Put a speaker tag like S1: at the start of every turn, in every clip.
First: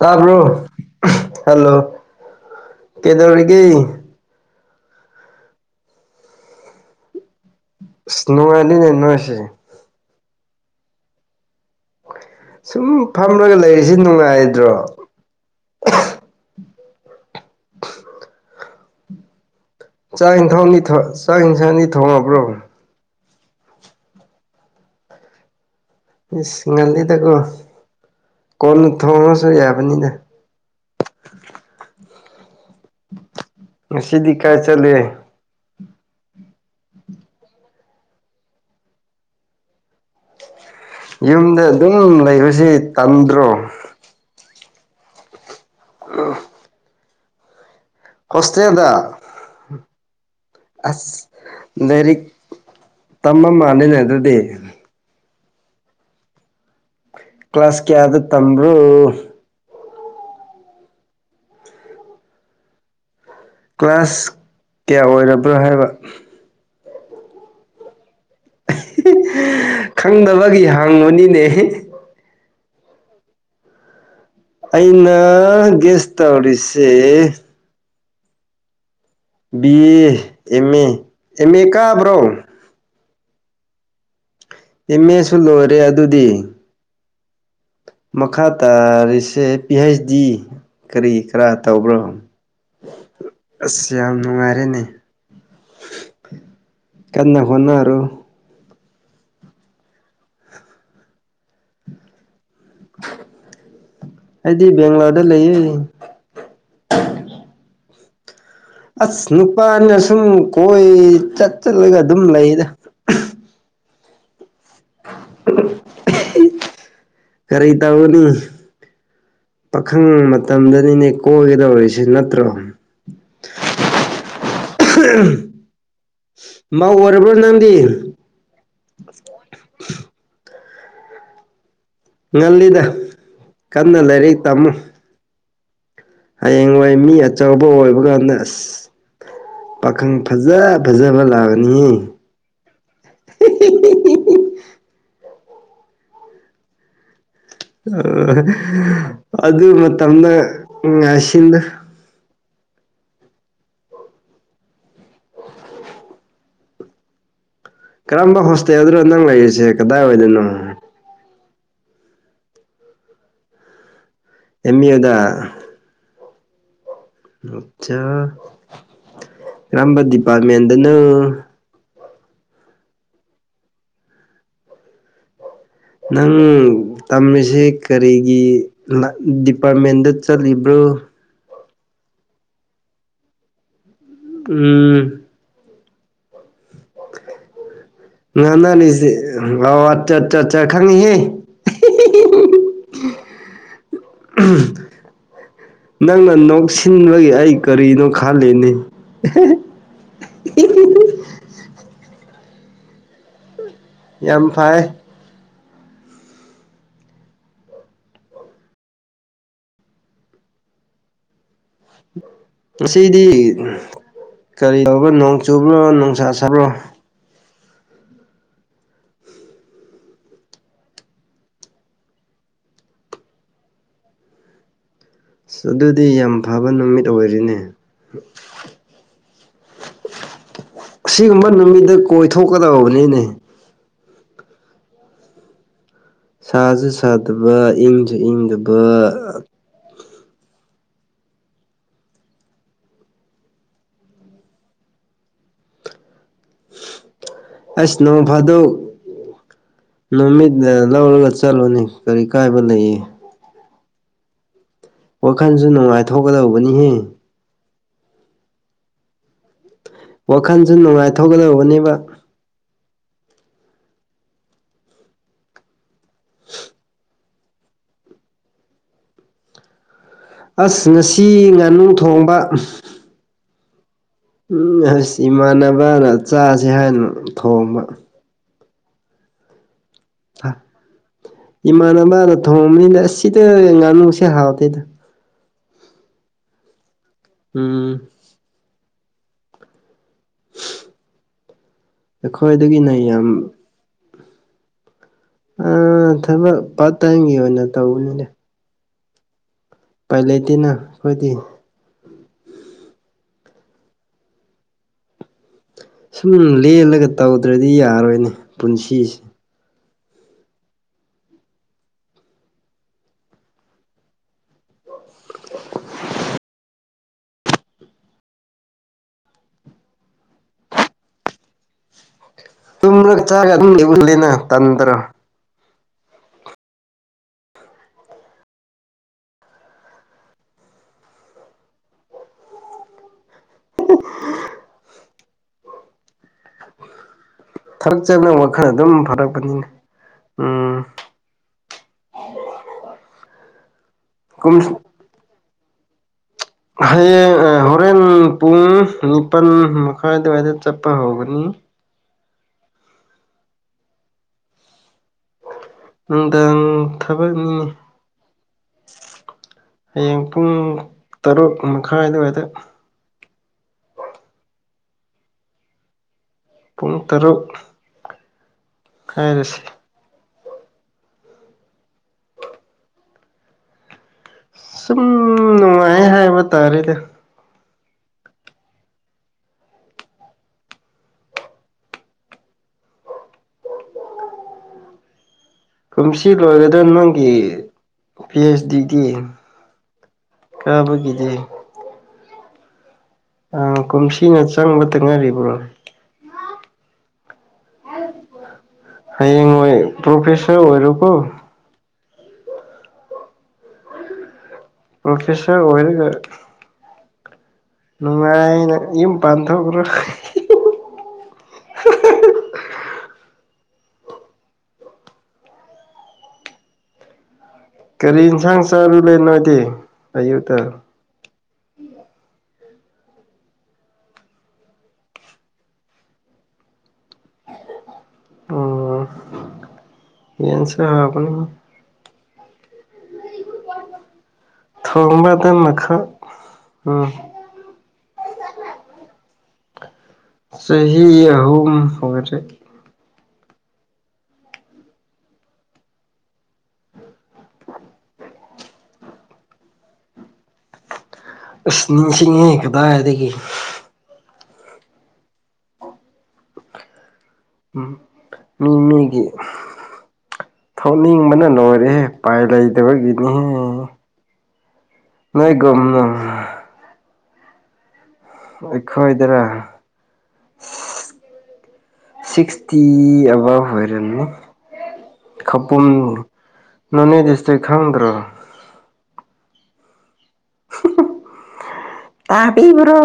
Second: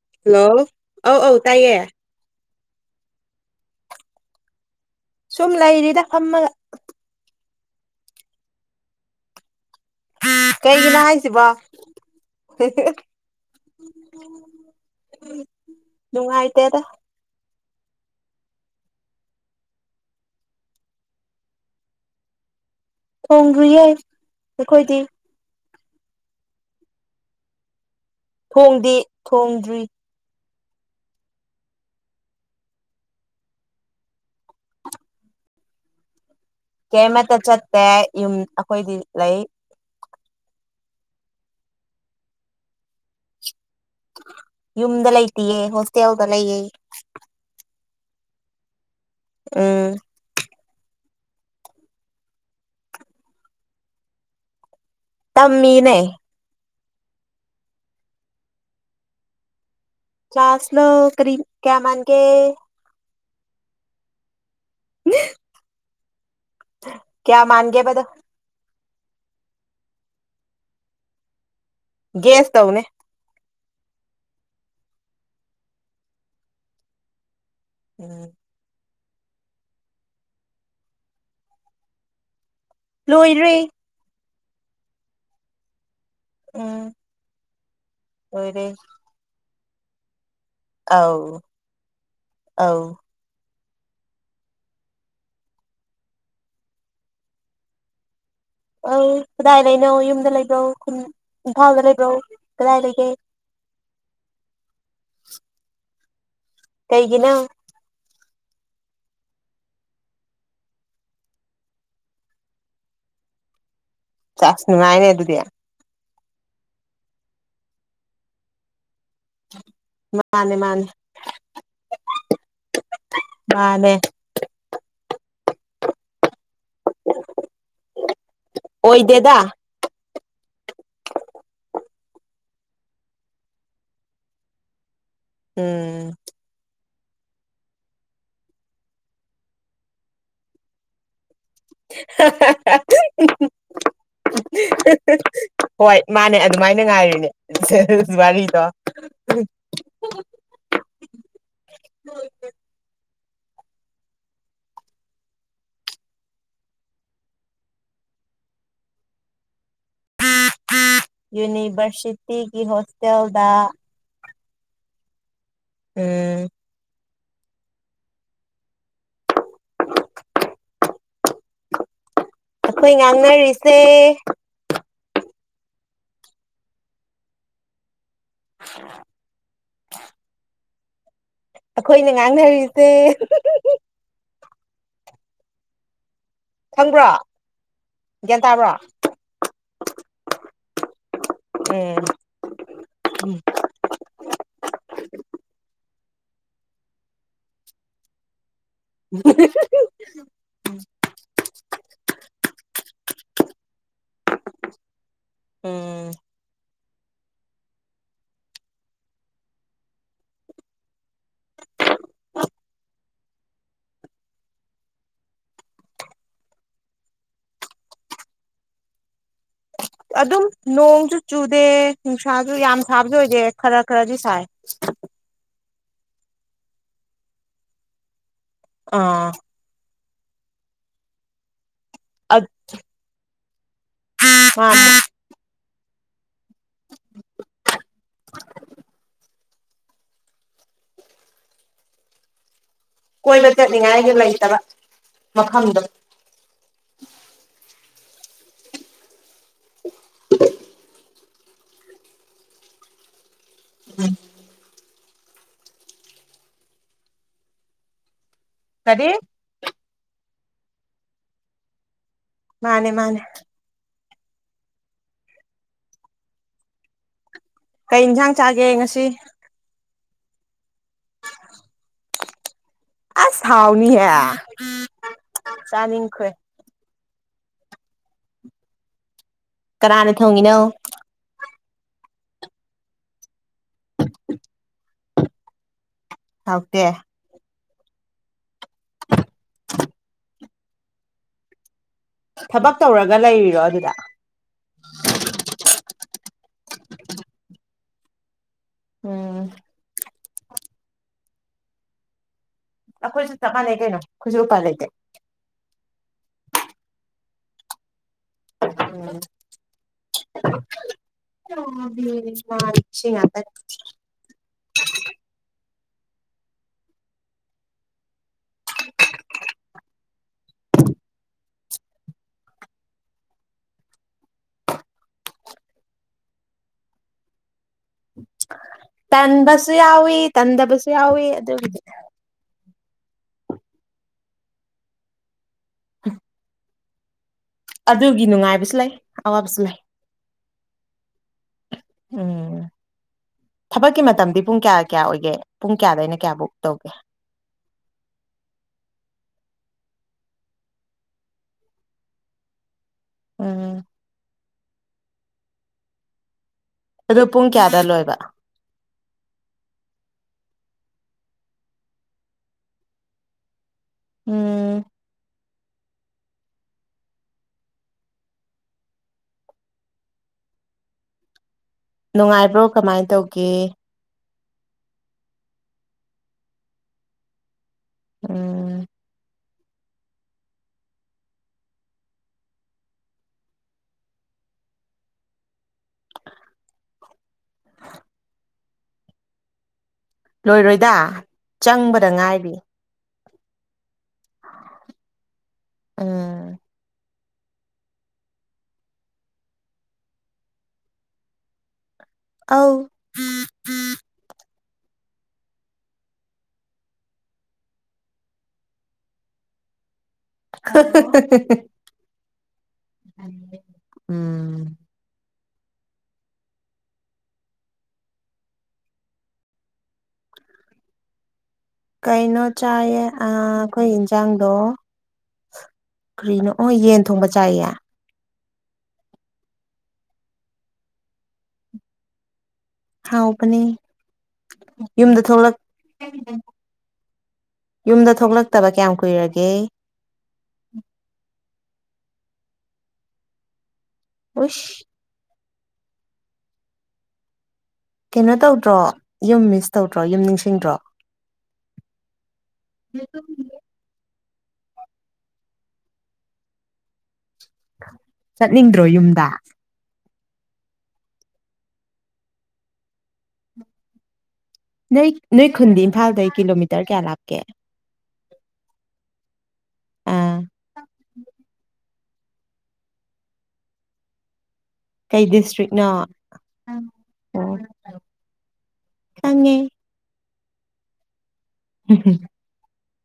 S1: ꯇꯥꯕ꯭ꯔꯣ
S2: ꯍꯜꯂꯣ ꯑꯧ ꯑꯧ ꯇꯥꯏꯌꯦ
S1: ꯍꯜꯂꯣ ꯀꯗꯧꯔꯤꯒ
S2: ꯁꯨꯝ ꯂꯩꯔꯤꯗ ꯐꯝꯃꯒ
S1: ꯁꯅꯣ ꯑꯅꯤꯅꯦꯅꯣꯁꯤ
S2: ꯀꯩꯒꯤꯅꯣ ꯍꯥꯏꯁꯤꯕ
S1: ꯁꯨꯝ ꯐꯝꯂꯒ ꯂꯩꯔꯤꯁꯤ ꯅꯨꯡꯉꯥꯏꯗ꯭ꯔꯣ
S2: ꯅꯨꯡꯉꯥꯏꯇꯦꯗ
S1: [inaudible] ꯆꯥꯛ ꯌꯦꯟꯊꯧꯅꯤ ꯆꯥꯛ ꯌꯦꯟꯁꯥꯡꯅꯤ ꯊꯣꯡꯉꯕ꯭ꯔꯣ
S2: ꯊꯣꯡꯈꯤꯕ ꯌꯥꯏ ꯑꯩꯈꯣꯏꯗꯤ
S1: ꯁꯤꯡꯍꯜꯂꯤꯗꯀꯣ ꯀꯣꯟ
S2: ꯊꯣꯡꯗꯤ
S1: ꯊꯣꯡꯉꯁꯨ
S2: ꯊꯣꯡꯗ꯭ꯔꯤ
S1: ꯌꯥꯕꯅꯤꯗ ꯁꯤꯗꯤ ꯀꯥꯏ ꯆꯂꯦ
S2: ꯀꯩꯃꯇ ꯆꯠꯇꯦ ꯌꯨꯝ ꯑꯩꯈꯣꯏꯗꯤ ꯂꯩ
S1: ꯌꯨꯝꯗ ꯑꯗꯨꯝ ꯂꯩꯕꯁꯦ ꯇꯟꯗ꯭ꯔꯣ
S2: ꯌꯨꯝꯗ ꯂꯩꯇꯌꯦꯦ ꯍꯣꯁꯇꯦꯜꯗ ꯂꯩꯌꯦ
S1: ꯍꯣꯁꯇꯦꯜꯗ
S2: ꯎꯝ
S1: ꯑꯁ ꯂꯥꯏꯔꯤꯛ ꯇꯝꯃ ꯃꯥꯜꯂꯅꯦ ꯑꯗꯨꯗꯤ
S2: ꯇꯃꯅꯦ
S1: ꯀ꯭ꯂꯥꯁ ꯀꯌꯥꯗ ꯇꯝꯕ꯭ꯔꯣ
S2: ꯆꯥꯁꯂ ꯀꯔꯤ ꯀꯌꯥꯃꯥꯟꯒꯦ
S1: ꯀ꯭ꯂꯥꯁ ꯀꯌꯥ ꯑꯣꯏꯔꯕ꯭ꯔꯥ ꯍꯥꯏꯕ
S2: ꯀꯌꯥ ꯃꯥꯥꯡꯒꯦꯕꯗ
S1: ꯈꯪꯗꯕꯒꯤ ꯍꯥꯡꯉꯨꯅꯤꯅꯦ
S2: ꯒꯦꯁ ꯇꯧꯅꯦ
S1: ꯑꯏꯩꯅ ꯦꯁ ꯇꯧꯔꯤꯁꯦ
S2: ꯎꯝ
S1: B A M A M A ꯀꯥꯕ꯭ꯔꯣ
S2: ꯂꯣꯏꯔꯦ
S1: ꯏꯃꯦ ꯁꯜꯣ ꯑꯣꯏꯔꯦ ꯑꯗꯨ ꯑꯗꯨꯗꯤ
S2: ꯎꯝ
S1: ꯃꯈꯥ
S2: ꯂꯣꯏꯔꯦ
S1: ꯇꯥꯔꯤꯁꯦ ꯄꯤ ꯍꯩꯆ ꯗꯤ ꯀꯔꯤ
S2: ꯑꯧ
S1: ꯀꯔ ꯇꯧꯕ꯭ꯔꯣ
S2: ꯑꯧ
S1: ꯑꯁ ꯌꯥꯝ ꯅꯨꯡꯉꯥꯏꯔꯦꯅꯦ ꯀꯥꯟꯅ ꯐꯅ
S2: ꯑ ꯀꯗꯥꯏ ꯂꯩꯅꯣ ꯌꯨꯝꯗ ꯂꯩꯕ꯭ꯔꯣ ꯈꯨ ꯏꯝꯐꯥꯜꯗ ꯂꯩꯕ꯭ꯔꯣ ꯥꯏ ꯂꯩꯒꯦ
S1: ꯕꯒ꯭ꯂꯣꯔꯗ ꯂꯩ
S2: ꯀꯩꯒꯤꯅꯣ
S1: ꯑꯁ ꯅꯨꯄꯥꯅ ꯁꯨꯝ ꯀꯣꯏ ꯆꯠ ꯆꯠꯂꯒ ꯑꯗꯨꯝ ꯂꯩꯗ
S2: ꯆꯥꯛꯁ ꯅꯨꯡꯉꯥꯏꯅꯦ ꯑꯗꯨꯗꯤ
S1: ꯀꯔꯤ ꯇꯧꯅꯤ ꯄꯥꯈꯪ
S2: ꯃꯥꯅꯦ ꯃꯥꯅꯦ
S1: ꯃꯇꯝꯗꯅꯤꯅꯦ ꯀꯣꯏꯒꯗꯧꯔꯤꯁꯦ ꯅꯠꯇ꯭ꯔꯣ
S2: ꯃꯥꯅꯦ
S1: ꯃ ꯑꯣꯔꯔꯕ꯭ꯔꯣ ꯅꯪꯗꯤ
S2: ꯑꯣꯏꯣꯏ ꯗꯦꯗ
S1: ꯉꯜꯂꯤꯗ ꯀꯟꯅ ꯂꯥꯏꯔꯤꯛ ꯇꯝꯃꯨ
S2: ꯎꯝ
S1: ꯍ ꯌꯦꯡꯏ ꯃꯤ ꯑꯆꯧꯕ ꯑꯣꯏꯕ ꯀꯥꯟꯗ ꯑꯁ ꯄꯥꯈꯪ ꯐꯖ ꯐꯖꯕ ꯂꯥꯛꯑ ꯅꯤ
S2: ꯍꯣꯏ ꯃꯥꯅꯦ ꯑꯗꯨꯃꯥꯏꯅ ꯉꯥꯏꯔꯤꯅꯦ
S1: ꯑ
S2: ꯋꯥꯔꯤꯗꯣ
S1: ꯑꯗꯨ ꯃꯇꯝꯗ ꯉꯥꯁꯤꯗ ꯀꯔꯝꯕ ꯍꯣꯁꯇꯦꯜꯗꯨꯅꯣ ꯅꯪ ꯂꯩꯔꯤꯁꯦ ꯀꯗꯥꯏ ꯑꯣꯏꯗꯣꯏꯅꯣ
S2: ꯁꯤꯇꯤꯒꯤ ꯍꯣꯁꯇꯦꯜꯗ
S1: ꯑꯦꯦꯝ ꯑꯦ ꯑꯦ ꯗ
S2: ꯑ
S1: ꯑꯆꯥꯥ ꯀꯝꯕ ꯗꯤꯄꯥꯔꯃꯦꯟꯅ
S2: ꯑꯩꯈꯣꯏ ꯉꯥꯡꯅꯔꯤꯁꯦ
S1: ꯅꯪ ꯇꯝꯃꯤꯁꯦ ꯀꯔꯤꯒꯤ ꯗꯤꯄꯥꯔꯠꯃꯦꯟꯗ ꯆꯠꯂꯤꯕ ꯭ꯔꯣ
S2: ꯑꯩꯈꯣꯏꯅ ꯉꯥꯡꯅꯔꯤꯁꯦ
S1: ꯎꯝ
S2: ꯈꯪꯕ꯭ꯔꯣ ꯒ꯭ꯌꯥꯟ ꯇꯥꯕ꯭ꯔꯣ
S1: ꯉꯪꯅꯅꯤꯁꯤꯦ ꯑ ꯑꯠꯆꯥ ꯑꯠꯠ ꯈꯪꯉꯍꯦ
S2: ꯎꯝ ꯎꯝ
S1: ꯅꯪꯅ ꯅꯣꯛꯁꯤꯟꯕꯒꯤ ꯑꯩ ꯀꯔꯤꯅꯣ ꯈꯜꯂꯤꯅꯤ [unintelligible] ꯌꯥꯝ ꯐꯥꯏ
S2: ꯎꯝ
S1: ꯑꯁꯤꯗꯤ ꯀꯔꯤ ꯇꯔꯕꯣ ꯅꯣꯡ ꯆꯨꯕ꯭ꯔꯣ ꯅꯨꯡꯁꯥ ꯁꯥꯕ꯭ꯔꯣ
S2: ꯑꯗꯨꯝ ꯅꯣꯡꯁꯨ ꯆꯨꯗꯦ ꯅꯨꯡꯁꯥꯁꯨ ꯌꯥꯝ ꯁꯥꯕꯁꯨ ꯑꯣꯏꯗꯦ ꯈꯔ ꯈꯔꯗꯤ ꯁꯥꯏ
S1: ꯑꯁ ꯑꯗꯨꯗꯤ ꯌꯥꯝ ꯐꯕ ꯅꯨꯃꯤꯠ ꯑꯣꯏꯔꯤꯅꯦ
S2: ꯑꯥ
S1: ꯑꯁꯤꯒꯨꯝꯕ ꯅꯨꯃꯤꯠꯇ ꯀꯣꯏꯊꯣꯛꯀꯗꯕꯅꯤꯅꯦ
S2: ꯑꯣ
S1: ꯁꯥꯁꯨ ꯁꯥꯗꯕ ꯏꯪꯁꯨ ꯏꯪꯗꯕ
S2: ꯀꯣꯏꯕ ꯆꯠꯅꯤꯡꯉꯥꯏꯒꯤ ꯂꯩꯇꯕ ꯃꯐꯝꯗꯣ
S1: ꯑꯩꯁ ꯅꯣꯡ ꯐꯥꯗꯨꯣꯛ ꯅꯨꯃꯤꯠ ꯂꯧꯔꯒ ꯆ ꯆꯠꯂꯣꯅꯤ ꯀꯔꯤ ꯀꯥꯏꯕ ꯂꯩꯌꯦ
S2: ꯎꯝ
S1: ꯋꯥꯈꯜꯁꯨ ꯅꯨꯡꯉꯥꯏꯊꯣꯛꯀꯗꯧꯕꯅꯤꯍꯦ
S2: ꯀꯔꯤ
S1: ꯋꯥꯈꯟꯁꯨ ꯅꯨꯡꯉꯥꯏꯊꯣꯛꯒꯗꯧꯕꯅꯦꯕ
S2: ꯃꯥꯅꯦ ꯃꯥꯅꯦ ꯀꯩ ꯏꯟꯁꯥꯡ ꯆꯥꯒꯦ ꯉꯁꯤ
S1: ꯑꯁ ꯉꯁꯤ ꯉꯥꯅꯨ ꯊꯣꯡꯕ
S2: ꯥꯎꯅꯤ ꯍꯥꯏ
S1: ꯎꯝ ꯑꯩꯁ ꯏꯃꯥꯟꯅꯕꯅ ꯆꯥꯁ ꯍꯥꯏꯅ ꯊꯣꯡꯕ
S2: ꯀꯅꯥꯅ ꯊꯣꯡꯉꯤꯅꯣ
S1: ꯏꯃꯥꯟꯅꯕꯅ ꯊꯣꯡꯕꯅꯤꯅ ꯑꯁꯤ ꯁꯤꯗ ꯉꯥꯅꯨꯁꯦ ꯍꯥꯎꯇꯦꯗ
S2: ꯊꯀꯦ
S1: ꯎꯝ
S2: [unintelligible] ꯊꯕꯛ
S1: ꯑꯩꯈꯣꯏꯗꯒꯤꯅ
S2: ꯇꯧꯔꯒ
S1: ꯌꯥꯝ
S2: ꯂꯩꯔꯤꯔꯣ ꯑꯗꯨꯗ
S1: ꯑ ꯊꯃ ꯄꯥꯏꯒꯣꯟꯅ ꯇꯧꯕꯅꯅꯦꯦ
S2: ꯎꯝ
S1: ꯄꯥꯏꯂꯦꯇꯤꯅ ꯑꯩꯈꯣꯏꯗꯤ
S2: ꯑꯩꯈꯣꯏꯁꯨ ꯆꯞꯄꯥꯟꯅꯩ ꯀꯩꯅꯣ ꯑꯩꯈꯣꯏꯁꯨ ꯎꯄꯥꯟ ꯂꯩꯇꯦ
S1: ꯁꯨꯝ ꯂꯦꯜꯂꯒ ꯇꯧꯗ꯭ꯔꯗꯤ ꯌꯥꯔꯣꯏꯅꯦ ꯄꯨꯟꯁꯤꯁꯦ
S2: [unintelligible] ꯑ ꯃꯥꯁꯤ ꯉꯗ
S1: ꯇꯨꯝꯔꯛ ꯆꯥꯒ ꯑꯗꯨꯝꯒꯤ ꯂꯩꯕꯅꯤꯅ ꯇꯟꯗ꯭ꯔꯣ
S2: ꯇꯟꯕꯁꯨ ꯌꯥꯎꯏ ꯇꯟꯗꯕꯁꯨ ꯌꯥꯎꯋ ꯑꯗꯨꯒꯤꯗꯤ ꯎꯝ
S1: ꯊꯕꯛ
S2: ꯑꯗꯨꯒꯤ
S1: ꯆꯠꯄꯅ ꯋꯥꯈꯜ
S2: ꯅꯨꯡꯉꯥꯏꯕꯁꯨ ꯂꯩ
S1: ꯑꯗꯨꯝ
S2: ꯑꯋꯥꯕꯁꯨ
S1: ꯐꯔꯛꯄꯅꯤꯅꯦ
S2: ꯂꯩ
S1: ꯎꯝ
S2: ꯎꯝ ꯊꯕꯛꯀꯤ ꯃꯇꯝꯗꯤ
S1: ꯀꯨꯝ
S2: ꯄꯨꯡ ꯀꯌꯥ ꯀꯌꯥ ꯑꯣꯏꯒꯦ ꯄꯨꯡ ꯀꯌꯥꯗ ꯑꯩꯅ ꯀꯌꯥꯕꯨꯧꯛ
S1: ꯍꯌꯦꯡ ꯍꯣꯔꯦꯟ ꯄꯨꯡ ꯆꯞꯄꯜ ꯃꯈꯥꯏ ꯑꯗꯨꯋꯥꯏꯗ ꯆꯠꯄ ꯍꯧꯒꯅꯤ
S2: ꯎꯝ
S1: ꯅꯨꯡꯗꯥꯪ
S2: ꯑꯗꯨ
S1: ꯊꯕꯛ
S2: ꯄꯨꯡ
S1: ꯃꯤꯅꯦ
S2: ꯀꯌꯥꯗ ꯂꯣꯏꯕ
S1: ꯍꯌꯦꯡ ꯄꯨꯡ ꯇꯔꯨꯛ ꯃꯈꯥꯏ ꯑꯗꯨꯋꯥꯏꯗ
S2: ꯎꯝ
S1: ꯄꯨꯡ ꯇꯔꯨꯛ ꯍꯥꯏꯔꯁꯤꯦ
S2: ꯅꯨꯡꯉꯥꯏꯕ꯭ꯔꯣ ꯀꯃꯥꯏ ꯇꯧꯒꯦ
S1: ꯁꯨꯝ ꯅꯨꯡꯉꯥꯏ ꯍꯥꯏꯕ ꯇꯥꯔꯦꯗꯤ
S2: ꯎꯝ
S1: ꯀꯨꯝꯁꯤ ꯂꯣꯏꯒꯗ꯭ꯔ ꯅꯪꯒꯤ ꯁ ꯗꯗꯤ
S2: ꯂꯣꯏꯔꯣꯏꯗ ꯆꯪꯕꯗ ꯉꯥꯏꯔꯤ
S1: ꯑ ꯀꯨꯝꯁꯤꯅ ꯆꯪꯕꯇꯪꯅꯥꯏꯔꯤꯕ꯭ꯔꯣ
S2: ꯎꯝ
S1: ꯍꯌꯦꯡꯣꯏ ꯄ꯭ꯔꯣꯐꯦꯁꯔ ꯑꯣꯏꯔꯀꯣ
S2: ꯑꯥꯎ
S1: ꯔꯈꯦꯁ ꯑꯣꯏꯔ ꯀ ꯅꯨꯡꯉꯥꯏꯅ ꯌꯨꯝ ꯄꯥꯟꯊꯣꯛꯈ꯭ꯔꯣ
S2: [inaudible] ꯎꯝ
S1: ꯀꯔꯤ ꯏꯟꯁꯥꯡ ꯆꯥꯔꯨꯨꯔꯦꯅꯣꯗꯤ ꯑꯌꯨꯛꯇ
S2: ꯀꯩꯅꯣ ꯆꯥꯏꯌꯦ ꯑꯩꯈꯣꯏ ꯌꯦꯟꯁꯥꯡꯗꯣ ꯀꯔꯤꯅꯣ ꯑꯣ ꯌꯦꯟ ꯊꯣꯡꯕ ꯆꯥꯏꯌꯦ
S1: ꯑꯣ ꯌꯦꯁꯤ ꯑꯅꯤ
S2: ꯍꯕꯅꯤ ꯌꯨꯝꯗ
S1: ꯊꯣꯡꯕꯗ
S2: ꯊꯣꯛꯂꯛ
S1: ꯃꯈꯜ ꯎꯝ
S2: ꯌꯨꯝꯗ ꯊꯣꯛꯂꯛꯇꯕ ꯀꯌꯥꯝ ꯀꯨꯏꯔꯒꯦ
S1: ꯆꯍꯤꯍꯤ ꯑꯍꯨꯝ ꯍꯧꯔꯦ
S2: ꯈꯁ ꯀꯩꯅꯣ ꯇꯧꯗ꯭ꯔꯣ ꯌꯨꯝ ꯃꯤꯁ ꯇꯧꯗ꯭ꯔꯣ ꯌꯨꯝ ꯅꯤꯡꯁꯤꯡꯗ꯭ꯔꯣ
S1: ꯑꯁꯅꯤꯁꯤꯉ ꯀꯗꯏꯗꯗꯒꯤ ꯎꯝ ꯃꯤ
S2: ꯆꯠꯅꯤꯡꯗ꯭ꯔꯣ
S1: ꯅꯒꯤ
S2: ꯌꯨꯝꯗ
S1: ꯊꯣꯛꯅꯤꯡꯕꯅ ꯂꯣꯏꯔꯦ ꯄꯥꯏ ꯂꯩꯗꯕꯒꯤꯅꯤꯍ
S2: ꯅꯣꯏ ꯅꯣꯏ ꯈꯨꯟꯗꯤ ꯏꯝꯐꯥꯜꯗꯩ ꯀꯤꯂꯣꯃꯤꯇꯔ ꯀꯌꯥ ꯂꯥꯛꯀꯦ
S1: ꯑꯩꯈꯣꯏꯗꯔꯥ
S2: ꯑꯥ
S1: ꯁꯤꯁꯇꯤ ꯑꯕꯥꯚ ꯑꯣꯏꯔꯅꯤ
S2: ꯀꯩ
S1: ꯈꯧꯄꯨꯝ
S2: ꯗꯤꯁꯇ꯭ꯔꯤꯛꯅꯣ
S1: ꯅꯣꯅꯦ
S2: ꯑꯣ
S1: ꯗꯤꯁꯇ꯭ꯔꯤ ꯈꯪꯗ꯭ꯔꯥ
S2: ꯈꯪꯉꯦ
S1: ꯇꯥꯕꯤꯕ꯭ꯔꯣ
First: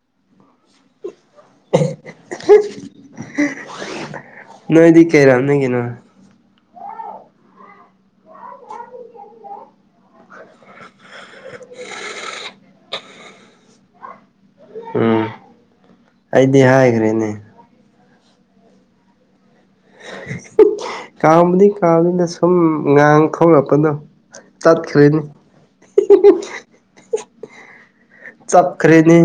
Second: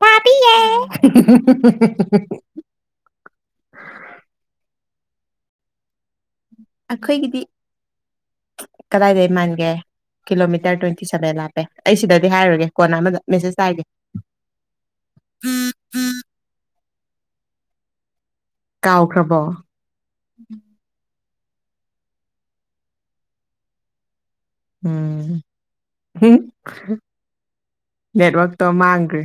S2: ꯋꯥꯕꯤꯌꯦ [inaudible]
S1: ꯅꯣꯏꯗꯤ ꯀꯩꯔꯝ ꯅ ꯀꯅ
S2: ꯑꯩꯈꯣꯏꯒꯤꯗꯤ ꯀꯗꯥꯗꯦ ꯏꯃꯥꯟꯦ ꯀꯤꯂꯣ ꯃꯤꯇꯔ ꯇ꯭ꯋꯦꯟꯇꯤ ꯁꯦꯕꯦꯟꯟꯦ ꯑꯩ ꯁꯤꯗꯗꯤ ꯍꯥꯏꯔꯨꯔꯒꯦ ꯀꯣꯟꯅ ꯑꯃꯗ ꯃꯦꯁꯦꯁ ꯇꯥꯏꯒꯦ
S1: ꯎꯝ ꯑꯩꯗꯤ ꯍꯥꯏꯈ꯭ꯔꯦꯅꯦ
S2: ꯀꯥꯎꯈ꯭ꯔꯕꯣ
S1: ꯀꯥꯎꯕꯗꯤ ꯀꯥꯎꯕꯅꯤꯅ ꯁꯨꯝ ꯉꯥꯡ ꯊꯣꯛꯂꯛꯄꯅꯣ ꯆꯠ ꯈꯂꯅꯤ
S2: ꯎꯝ ꯅꯦꯠꯋꯥꯛꯛꯇꯣ ꯃꯥꯡꯈ꯭ꯔꯦ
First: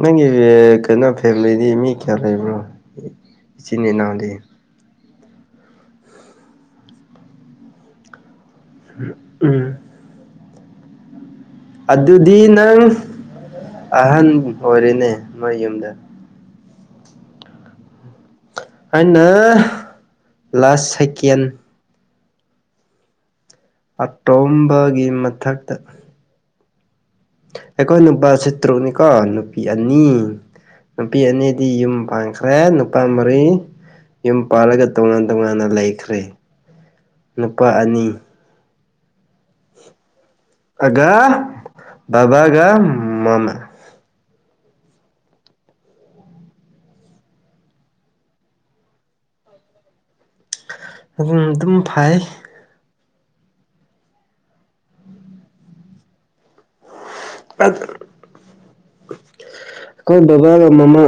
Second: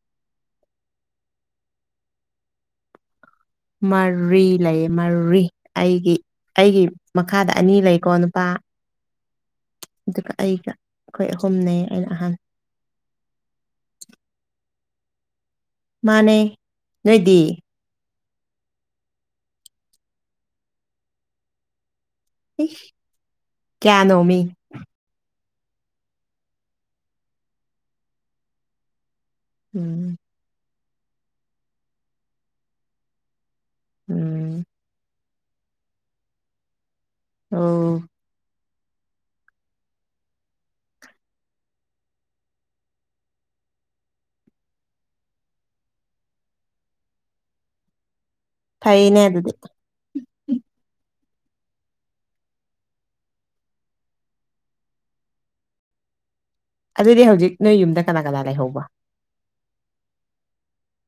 S1: ꯅꯪꯒꯤ ꯀꯩꯅꯣ ꯐꯦꯃꯤꯂꯤꯗꯤ ꯃꯤ ꯀꯌꯥ ꯂꯩꯕ꯭ꯔꯣ ꯏꯆꯤꯟ ꯏꯅꯥꯎꯗꯤ
S2: ꯃꯔꯤ ꯂꯩꯌꯦ ꯃꯔꯤ ꯑꯩꯒꯤ ꯑꯩꯒꯤ ꯃꯈꯥꯗ ꯑꯅꯤ ꯂꯩꯀꯣ ꯅꯨꯄꯥ
S1: ꯎꯝ
S2: ꯑꯗꯨꯒ ꯑꯩꯒ ꯑꯍꯨꯝꯅꯦ ꯑꯩꯅ ꯑꯍꯥꯟ
S1: ꯑꯗꯨꯗꯤ ꯅꯪ ꯑꯍꯟ ꯑꯣꯏꯔꯦꯅꯦ ꯃꯣꯏ ꯌꯨꯝꯗ
S2: ꯃꯥꯅꯦ ꯅꯣꯏꯗꯤ
S1: ꯑꯩꯅ ꯂꯥꯁ ꯁꯀꯦꯟ
S2: ꯎ
S1: ꯑꯇꯣꯝꯕꯒꯤ ꯃꯊꯛꯇ ꯑꯩꯈꯣꯏ ꯅꯨꯄꯥ ꯆꯇꯔ꯭ꯔꯨꯛꯅꯤꯀꯣ ꯅꯨꯄꯤ ꯑꯅꯤ
S2: ꯎꯝ
S1: ꯅꯨꯄꯤ ꯑꯅꯤꯗꯤ ꯌꯨꯝ ꯄꯥꯟꯈ꯭ꯔꯦ ꯅꯨꯄꯥ ꯃꯔꯤ ꯌꯨꯝ
S2: ꯎꯝ
S1: ꯄꯥꯜꯂꯒ ꯇꯣꯡꯉ ꯇꯣꯉꯥꯟꯅ ꯂꯩꯈ꯭ꯔꯦ ꯅꯨꯄꯥ
S2: ꯑꯣ
S1: ꯑꯅꯤ
S2: [inaudible]
S1: ꯑꯒ ꯕꯥꯒ ꯃꯥꯃ
S2: ꯀꯩꯅꯦ ꯑꯗꯨ ꯑꯗꯨꯗꯤ
S1: ꯑꯗꯨꯝ ꯑꯗꯨꯝ ꯐꯩ
S2: ꯑꯗꯨꯗꯤ ꯍꯧꯖꯤꯛ ꯅꯣꯏ ꯌꯨꯝꯗ ꯀꯅꯥ ꯀꯅꯥ ꯂꯩꯍꯧꯕ
S1: ꯑꯩꯈꯣꯏ ꯕꯕꯥ ꯃꯃꯥ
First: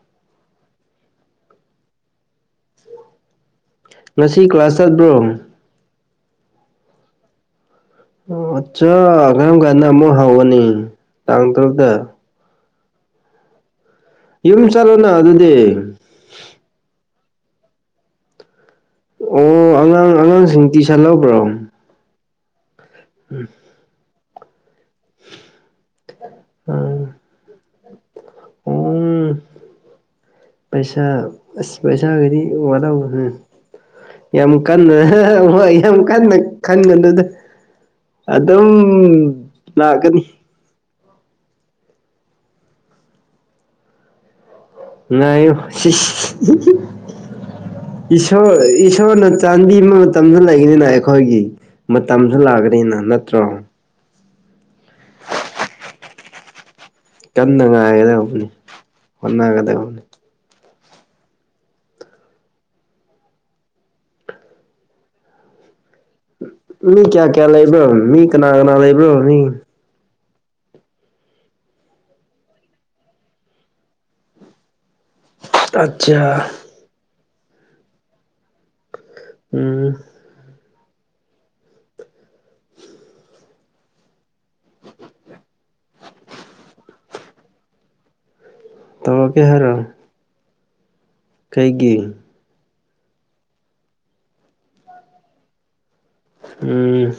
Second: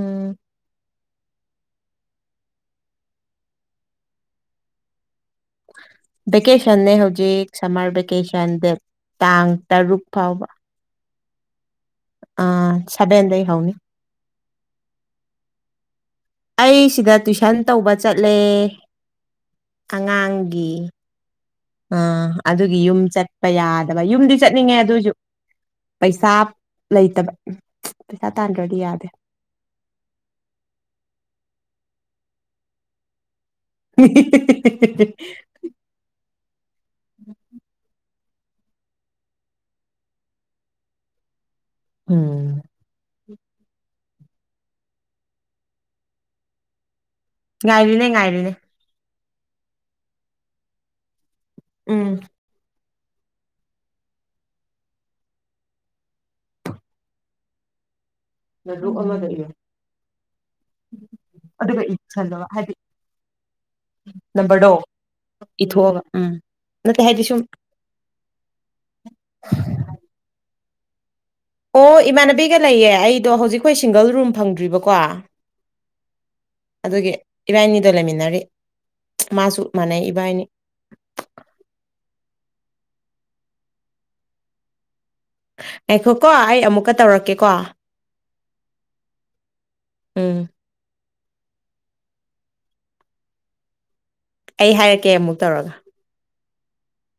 S2: ꯎꯝ
S1: ꯉꯁꯤ ꯀ꯭ꯂꯥꯁ ꯆꯠꯄ꯭ꯔꯣ
S2: ꯕꯦꯀꯦꯁꯟꯅꯦ ꯍꯧꯖꯤꯛ ꯁꯝꯃꯔ
S1: ꯑꯣ
S2: ꯚꯦꯀꯦꯁꯟ ꯗꯦꯠ
S1: ꯑꯠꯆꯥ
S2: ꯇꯥꯡ
S1: ꯀꯔꯝ ꯀꯥꯟꯗ
S2: ꯇꯔꯨꯛ
S1: ꯑꯃꯨꯛ
S2: ꯐꯥꯎꯕ
S1: ꯍꯧꯒꯅꯤ ꯇꯥꯡ ꯇꯔꯨꯛꯇ
S2: ꯁꯗꯦꯟꯗ ꯍꯧꯥꯎꯅꯤ
S1: ꯌꯨꯝ ꯆꯠꯂꯣꯅ ꯑꯗꯨꯗꯤ
S2: ꯑꯩ ꯁꯤꯗ ꯇꯨꯏꯁꯟ ꯇꯧꯕ ꯆꯠꯂꯦ
S1: ꯑꯣ ꯑꯉꯥꯡ ꯑꯉꯥꯡꯁꯤꯡ ꯇꯨꯁꯟ ꯂꯧꯕ꯭ꯔꯣ
S2: ꯑ ꯑꯗꯨꯒꯤ ꯌꯨꯝ ꯆꯠꯄ ꯌꯥꯗꯕ ꯌꯨꯝꯗꯤ ꯆꯠꯅꯤꯡꯉꯦ ꯑꯗꯨꯏꯁꯨ ꯄꯩꯁꯥ
S1: ꯑꯥ
S2: ꯂꯩꯇꯕ ꯄꯩꯁꯥ ꯇꯥꯟꯗ꯭ꯔꯗꯤ ꯌꯥꯗꯦ
S1: ꯎꯝ ꯄꯩꯁꯥ ꯑ ꯄꯩꯁꯥ ꯀꯗꯤ ꯋꯥꯗ ꯌꯥꯝ ꯀꯟꯅ ꯍꯣꯏ ꯌꯥꯝ ꯀꯟꯅ ꯈꯟꯒꯗꯨꯗ ꯑꯗꯨꯝ ꯂꯥꯛꯀꯅꯤ
S2: ꯎꯝ
S1: ꯅꯥꯏ
S2: ꯉꯥꯏꯔꯤꯅꯦ ꯉꯥꯏꯔꯤꯅꯦ
S1: ꯏꯁꯁꯣꯔ ꯏꯁꯁꯣꯔ ꯅꯠꯇ ꯆꯥꯟꯕꯤ ꯑꯃ ꯃꯇꯝꯁꯨ ꯂꯩꯒꯅꯤꯅ ꯑꯩꯈꯣꯏꯒꯤ
S2: ꯎꯝ
S1: ꯃꯇꯝꯁꯨ ꯂꯥꯛꯒꯅꯤꯅ ꯅꯠꯇ꯭ꯔꯣ ꯀꯟꯅ ꯉꯥꯏꯒꯗꯧꯕꯅꯤ
S2: ꯅꯣꯠꯕꯨꯛ ꯑꯃꯗ ꯏꯌꯣ
S1: ꯍꯣꯠꯅꯒꯗꯧꯕꯅꯤ
S2: ꯑꯗꯨꯒ ꯏꯁꯜꯂꯕ ꯍꯥꯏꯗꯤ ꯅꯝꯕꯔ ꯗꯣ ꯏꯊ
S1: ꯃꯤ ꯀꯌꯥ ꯀꯌꯥ ꯂꯩꯕ꯭ꯔꯣ ꯃꯤ ꯀꯅꯥ ꯀꯅꯥ ꯂꯩꯕ꯭ꯔꯣ ꯃꯤ
S2: ꯑꯣ ꯏꯃꯥꯟꯅꯕꯤꯒ ꯂꯩꯌꯦ ꯑꯩꯗꯣ ꯍꯧꯖꯤꯛꯈꯣꯏ ꯁꯤꯡꯒꯜ ꯔꯨꯝ ꯐꯪꯗ꯭ꯔꯤꯕꯀꯣ
S1: ꯑꯆꯥꯆꯥ
S2: ꯑꯗꯨꯒꯤ ꯏꯕꯥꯏꯅꯤꯗꯣ ꯂꯩꯃꯤꯟꯅꯔꯤ ꯃꯥꯁꯨ
S1: ꯎꯝ
S2: ꯃꯅꯩ ꯏꯕꯥꯏꯅꯤ ꯑꯩꯈꯣ ꯀꯣ ꯑꯩ ꯑꯃꯨꯛꯀ ꯇꯧꯔꯛꯀꯦꯀꯣ
S1: ꯇꯃ ꯀꯦ ꯍꯥꯏꯔꯣ
S2: ꯎꯝ
S1: ꯀꯩꯒꯤ
S2: ꯑꯩ ꯍꯥꯏꯔꯛꯀꯦ ꯑꯃꯨꯛ ꯇꯧꯔꯒ
S1: ꯎꯝ